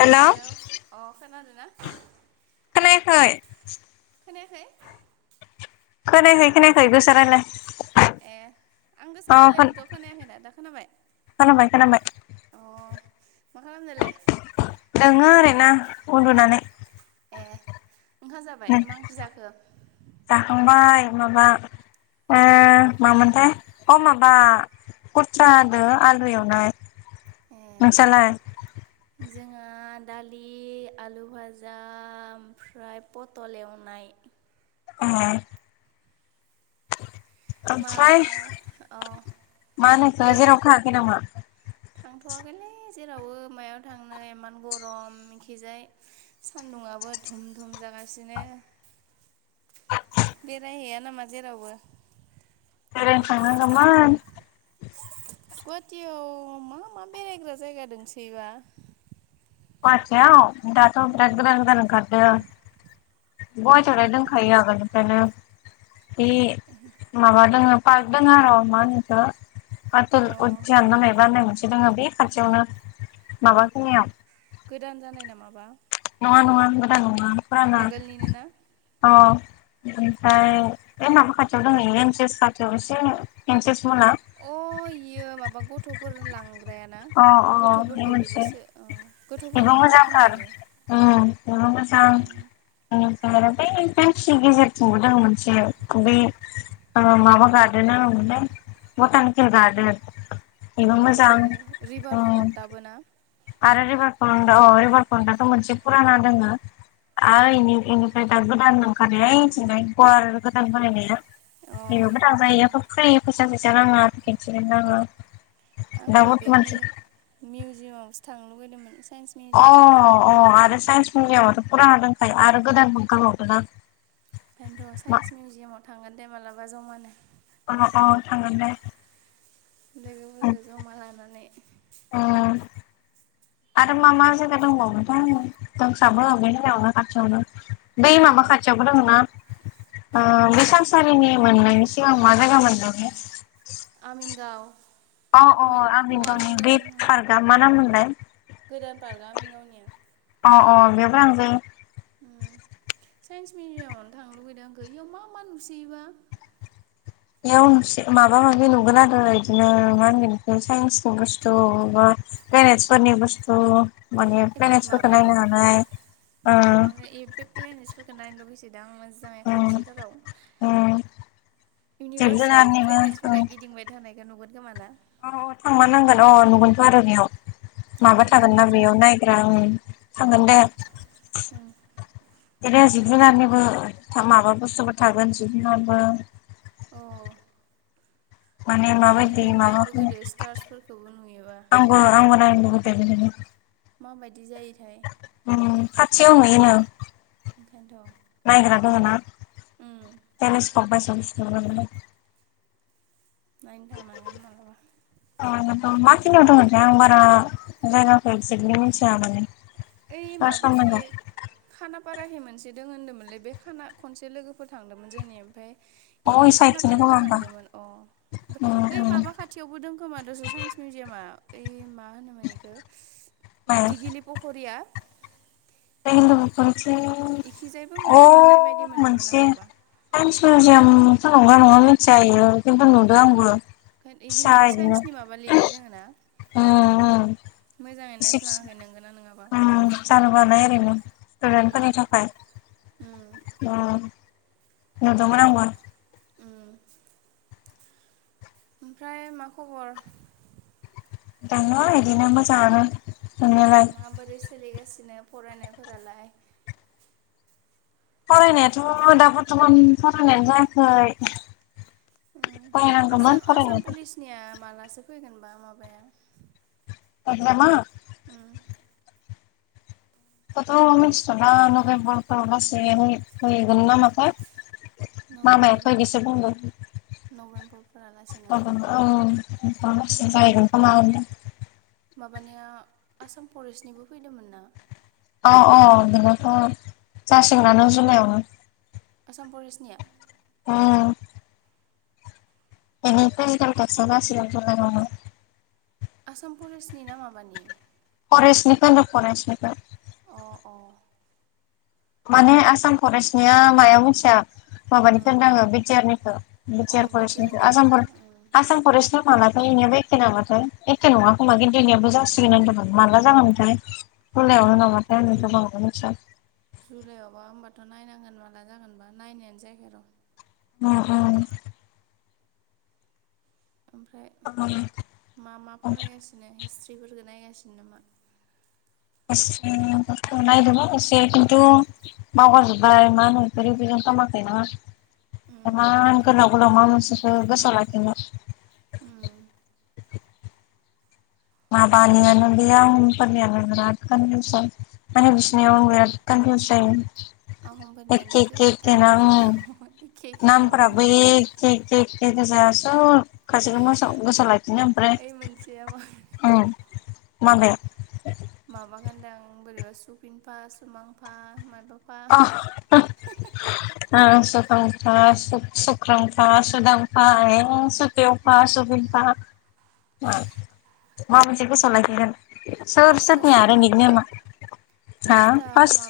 हेल' hello अ खोनादोना? खोनायाखै खोनायाखै? खोनायाखै खोनायाखै गोसा रायलाय ए आं अ गोसा रायलायदो थ' खोनायाखैना दा खोनाबाय। खोनाबाय खोनाबाय अ मा खालामदोलै दोङो ओरैनो। उन्दुनानै ए ओंखाम जाबाय नै मा ओंख्रि जाखो? जाखांबाय माबा ओ मामोनथाय अ माबा खुरथ्रा दो आलु एवनाय। ए नोंसालाय? जोंहा दालि आलु भाजा ओमफ्राय पटल एवनाय। अ मा ओमफ्राय अ मा होनो इखो बे जेरावबो थांङाखै नामा? थांथ'वाखैलै जेरावबो मायाव थांनो इमान गरम इखिजाय सान्दुंआ दाबो धुम धुम जागासिनो। बेरायहैया नामा जेरावबो? बेेरायनो थांनांगौमोन। गुवाहाटियाव मा मा बेरायग्रा जायगा दोंसोयोबा गुवाहाटीआव दाथ' बिराथ गोदान गोदान ओंखारदों गुवाहाटीआवलाय दोंखायो आगोलनो ओंखायनो बे माबा दङ पार्क दङ आरो' मा होनो इखौ आटल अ उज्यान मायबा होननाय मोनसे दङो बे खाथियावनो माबा खिनियाव गोदान जानाय नामाबा नंङा नङा गोदान नङा फुराना आगोलनिनो ना अ ओमफ्राय बे माबा खाथियाव दङ एनसेस खाथियाव एसे एन्सेस अ इयो माबा गथ'फोर लां ग्रायाना अ अ बे गथ'फोरखौबो मोनसे जिसो अ बेबो गथ'फोरनि पार्क खोमा मोजांथार इयो उम बेबो मोजां उम नंङा बा बै [unintelligible] गेजेरथिबो दं मोनसे बै माबा गार्डोन मा होनोमोनलाय [unintelligible] गार्डेन अ इयो रिभार फ्रन्टयाबो ना आरो रिबारफ्रन्द अ रिबारफ्रन्दथ' मोनसे फुराना दोङो आरो इनि इनिफ्राय दा गोदान ओंखारनाया ऐथिंजाय गुवार गोदान बनायनाया। अ इयाव [unintelligible] आंखौ बे मि मिउजियामावसो थां लुबैदोंमोन अ अ आरो साइन्स मिडियामावथ' फुराना दंखायो आरो गोदान ओंखारबावदों ना ओंखायनथ' साइन्स मिउजियामाव थांगोन दे मालाबा जमानो अ अ थांगोन दे लोगोफोरखौ जमा लानानै उम [inaudible] आरो मा मा जायगा दंबावोथाय दंसाबो बे जायगायावनो खाथियावनो बै माबा खाथि यावबो दंमोना अ बे सानसारिनि मोननायनि सिगांआव मा जायगामोन बे आमिनगाव अ अ आमिन गावनि बे पार्कआ मा नाम मोनलाय? गोदान पार्कगा आमिन गावनिया अ अ बेयवबो थांजायो उम साइन्स मिउजियामावनो थांनो लुबैदों आंखौ इयाव मा मा नुसोयोबा बेयाव माबा माबि नुगोन आरो इदिनो मा होनगोन साइन्सनि बुस्थु बा बेनेेजफोरनि बस्थु माबायाव ओ अ बे प्लेनजोंसो फैगोन नायनो लुगैसो दां मोजाङै उम खाथिथाराव उम जिब इउनिभार्सआव जुनारनिबो प्लेनेटसफोरा गिदिंबाय थानायखौ नुगोन खोमा ना? अ अ थांमार नांगोन अ नुगोनथ' आरो बेयाव माबा थांगोन दे थागोन ना होमबा जोंहा बेयाव नायग्रा उम थांगोन उम दे। उम बिदिनो जिब जुनारनिबो माबा बुस्थुबो थागोन जिब जुनारबो औ माने माबायदि माबाखौ लुगैदो स्टार्सफोरखौबो नुयोबा आंबो आंबो नायनो लु माबायदि जायोथाय उम खाथियाव नुयोनो ओंखायनोथ' उम [unintelligible] नायनो थांनांगोन मालाबा। बबे खिनियाव दङथाय आं बारा जायगाखौ एक्जेक्टलि मिथिया माने। ओइ सार्च माबाखि खालामनांगौ खाना फाराहि मोनसे दङ होन्दोंमोनलै बे खाना खनसे लोगोफोर थांदोंमोन जोंनि ओमफ्राय आं अ इ साइडथिंनो खोमा खानापाराखि होमबा थांदोंमोन अ ओमफ्राय ओइ माबा खाथियावबो दं खोमा दस साइन्स मिउजियाम आ ओय मा मोनोमोन इखो [unintelligible] दिगिलि पुख [unintelligible] [unintelligible] अ इखिजायबो मोनसे नुनाय बायदि मोनदोंमोन आं मोनसे माबा साइन्स मिउजियाम आंथ' नंगौ ना नङा मिथिया इयो खिन्थु नुदों आंबो। खाय बिदि फिसा माबा इदिनो साइन्सनि माबा लिरनाय दोङ ना? मोजाङै सिबस नायफ्लाङाखै नोंगोना नङाबा उम जानोबो हानाय ओरैनो उम स्टुडेन्टफोरनि थाखाय। उम अ नुदोंमोन आंबो। उम ओमफ्राय मा खबर? दङ इदिनो मोजाङानो। नुनायालाय माबोरै सोलिगासिनो फरायनायफोरालाय? फरायनायाथ' दा बरथ'मान फरायनायानो जायाखै। उम आसाम फरायनांगौमोन आसाम फरायनायाथ'। पुलिसनिया मालासो फैगोनबा माबाया एकजामा उम बेखौथ मिथिथ'ला नभेम्बरफ्राव लासै [unintelligible] नामाथाय मामायाथ नभेम्बरफोर इदिसो बुंदों। नभेम्बरफोरालासेनो औ [unintelligible] उम जाहैगोन खोमा होनदों। माबानिया आसाम फरेस्टनिबो फैदोंमोन ना। औ औ बेनोथ' जासिगोननानो जुलाइआवनो। आसाम पुलिसनिया? उम। इनि फिजिकेल टेस्टा जासिगोन [unintelligible] आसाम परेस्टनि ना माबानि फरेस्टनिखो होनदों फरेस्टनिखौ। अ अ माने आसाम फरेस्टनिया मायाव मिथिया माबानिखौ ओं होनदोङो बिटि आर निखौ। अ बिटि आर फरेस्टनिखो बिटिआरनिया ना आसाम फरे उम आसाम फरेस्ट मालाथाय इनियाबो एखे नामाथाय एखे नङा खोमा खिन्थु इनियाबो जासिगोन होनदोंमोन माला जागोनथाय। अ जुलायावनो नामाथाय [unintelligible] मिथिया। जुलाइआवबा होमबाथ नायनांगोन माला जागोनबा नायनायानो जायखै र। उम उम ओमफ्राय उम उम मा मा फरायगासिनो हिस्ट्रि फोरखौ नायगासिनो नामा? एसेखौथ' नायदोंमोन एसे खिन्थु बावगारजोबबाय माहोनो रिभिनिउ खालामाखै ना उम इमान आंबोथ' गोलाव इदिनो गोलाव मा मोनसेखौ गोसोआव लाखिनो। उम माबानियानो बे आहम फोरनियानो बिराज कनभिउसन। माने बिसोरनियाव बिराद कनफिउस जायो। अहमफोरनियानो खैथा राजा दङमोन। नामफ्राबो एखे एखे एखे गोजा। सब गासिबो गोसाव गोसोआव लाफिनो ओमफ्राय ओइ मोनसेया मा उम माबे? माबागोनदां बोरैबा सुफिनफा सुमांफा माबा [unintelligible] [unintelligible] सु सुख्रांफा सुदांफा ए स सेवफा सुबिनफा मा मोनसे गोसोआव लाखिगोन सोर फार्स्टआ सोरनि आरो निक सोरमोनबा नेमा हा फास्ट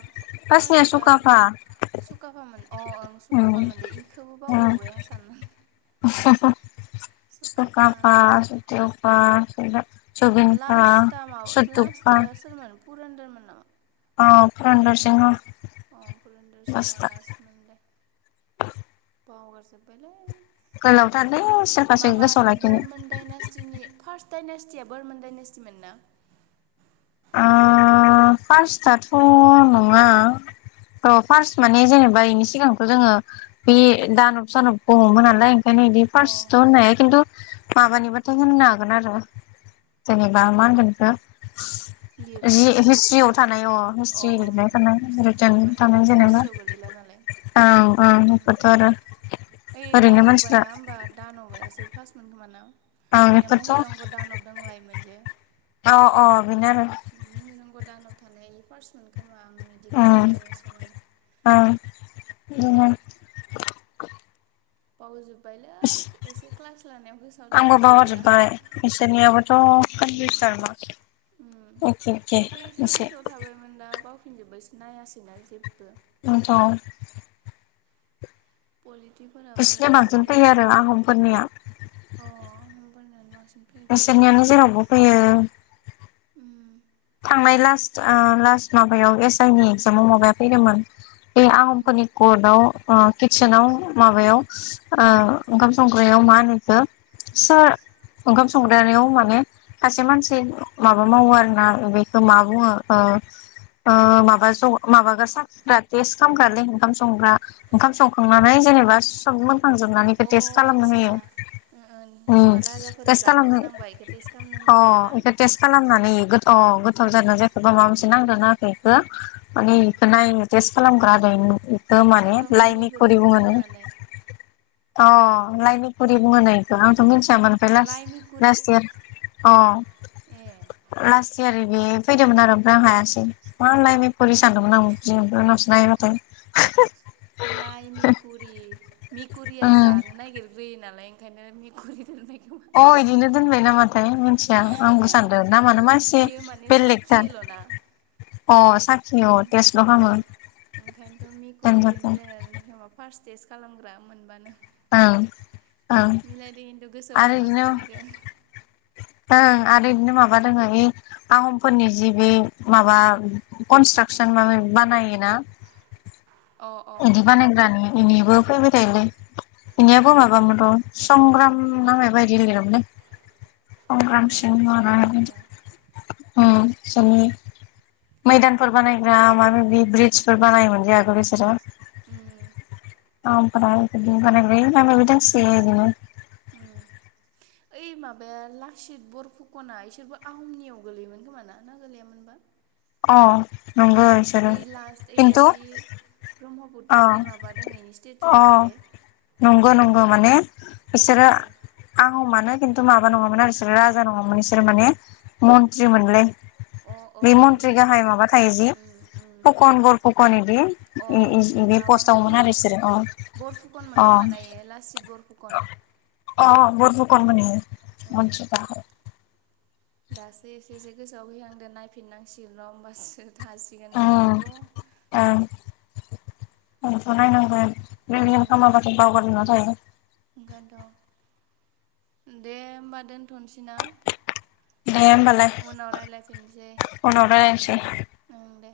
फास्ट सुखाफा सुखाफामोन अ ओं उम सुखाफामोन‌ दे इखौबो बावबावबाय आं साननानै [unintelligible] सुखाफा सुदेवफा सुंज्रेब लास्टा मा लास्टा सोरमोन पुरनदर अ फुरन्दर सिंह अ अ फुरन्दर सिंहआ लास्टमोन दे बावगारजोबबाय लै गोलावथारलै [inaudible] सोरखासो माबा गोसोआव लाखिनो बोरमोन दाइनासटिनि फार्स्ट दाइनेस या बोरमोन दाइनासटि मोन ना? ओ फार्स्टआथ' नङा। थ फार्स्ट माने जेनेबा बेनि सिगांथ' जोङो बे दानब सानब खौ हमगोन नालाय नैबि अ फार्स्ट‌आव होननाया खिन्थु माबानिबाथाय होननो हागोन आरो जेनेबा मा होनगोन बेखौ जि लिरनायबा ना? [unintelligible] थानाय अ हिस्ट्रि लिरनाय हिस्ट्रियाव थानायबा [unintelligible] थानाय बेफोरथ' जेनेबा हिस्ट्रियाव गोलैला नालाय औ औ [unintelligible] आरो ओइ ओरैनो मानसिफ्रा दानबबाया होमबा दानबबायासो फार्स्ट मोन। होनबाना आं बिना बेफोरथ' महिरंघ दान'ब दंलायो मोनजे अ अ बिनो आरो थानायनि फार्स्ट मोन खोमा आं बिदि गोसोआव उम दं एसे माने ओं बिदिनो [unintelligible] [inaudible] बावजोब थोस आंबो दंमोन गैला बावगारजोबबाय बिसोरनियाबोथ' कन्फ्यूज [unintelligible] एके एके इसे फिनजोब्बायसो नायासैना जेबो दोन्थ' औ पलिटिफोराबो बिसोरनि बांसिन फैयो आरो जि आहमफोरनिया। अ होमबानियानो बांसिन फैयो फैनायालाय बिसोरनियानो जेरावबो फैयो उम थांनाय लास्ट आ लास्ट माबायाव एस आइ नि एक्जामाव माबाया फैदोंमोन बे उम आहमफोरनि कर्टआव ओ किटसेनाव माबायाव ओ उम ओंखाम संग [unintelligible] मानिखौ सोर ओंखाम संग्रानिआव माने सासे मानसि माबा मावो आरो ना बेखो बुङो ओ ओ माबा ज माबासाखिग्रा टेस्ट खालामग्रालै ओंखाम संग्रा ओंखाम संखांनानै जेनेबा सब मोनखांजोबनानै बिखौ अ टेस्ट खालामनो आदसा होयो ओ ओ मा राजाफोरा जानो गोनांबा इखो टेस्ट खालामनो [unintelligible] अ होग्रायाना बेखो टेस्ट खालामनानै अ गोथाव जादों जायाखै बा माबा मोनसे नांदोंना ओं नाङाखै बेखौ माने उम बेखौ नायनो टेस्ट खालामग्राआरो माने सोरबा लाइनि खुरि मुलिफोरबोथ' बुङो नो होनानै अ लाइनि खुरि बुङो नो आंथ' मिथियामोन ओमफ्राय लास्ट लाइ मिकुरि लास्ट इयार अ ए लास नैबे फैदोंमोन आरो ओमफ्राय आं हायासै मा लाइननि [unintelligible] सानदोंमोन [unintelligible] नाया द [unintelligible] लाइ मिकुरि, मिकुरिया उम जानो नागिरग्रोयो नालाय ओंखायनो मिकुरि [unintelligible] अ' इदिनो दोनबाय नामा? थाय मिथिया आंबो सानदों नामानो मासि इयो माने बेलेगथार साखियोल'ना अ साखिओ उम टेस्टल' अ खामो। ओंखायनोथ' मेकरिजों मिलायनानै [unintelligible] फार्स्ट टेस्ट खालामग्रा मोनबानो ओं ओं मिलायदों खिन्थु गोसोआव आरो इदिनो थाखासिगोन इखो ओं आरो बिदिनो माबा दोङ बे आहमफोरनि जि बे माबा कनस्ट्राक कुइसन माबा-माबि बानायोना अ अ बिदि बानायग्रानि बिदिबो फैबाय थायोलै बिनियाबो अ माबामोनथ' संग्राम ना माबायदि लिरामोनलै कनस्ट्राकसन संग्रामसिंह बानायग्रा बिसोरनि मैदानफोर बानायग्रा माबा-माबि ब्रिजफोर बानायोमोनजे बिसोरो उम ओमफ्राय आंनाबो‌दंसोयो बिदिनो उम ओइ बे माबाया लासित बरफुकना इसोरबो आहमनियाव गोलैयोमोन खोमा ना ना गोलैयामोनबा अ नंगौ इसो खिन्थु अ ब्रह्मपुत्रदि माबा दों इनि स्टेचु दं अ जे नंगौ नंगौ माने बिसोरो उम आं मानो खिन्थु माबा नङामोन आरो बिसोरो राजा नङामोन बिसोर माने मन्त्रि मोनलै अ बे मन्त्रि ओइदि गाहाय माबा थायो जि उम उम फुकन गल फुकन बिदि अ इदि बिदि माबामोन पस्तावमोन आरो बिसोरो अ अ बानायनायो लासित बरफुखन अ बरफुकनमोननो ओं मन्थि [unintelligible] दासो एसे एसे गोसोआवहहांदो नायफिनांसिग न' होमबासो थासिगोन ओं नङाबाथ' आथ' नायनांगोन रिमिम उम खालामाबाथ' बावगारना जायो ओंखायनोथ' दे होमबा दोनथ'सै ना दे होमबालाय उनाव रायलायफिनसै उनाव रायलायनोसै ओं दे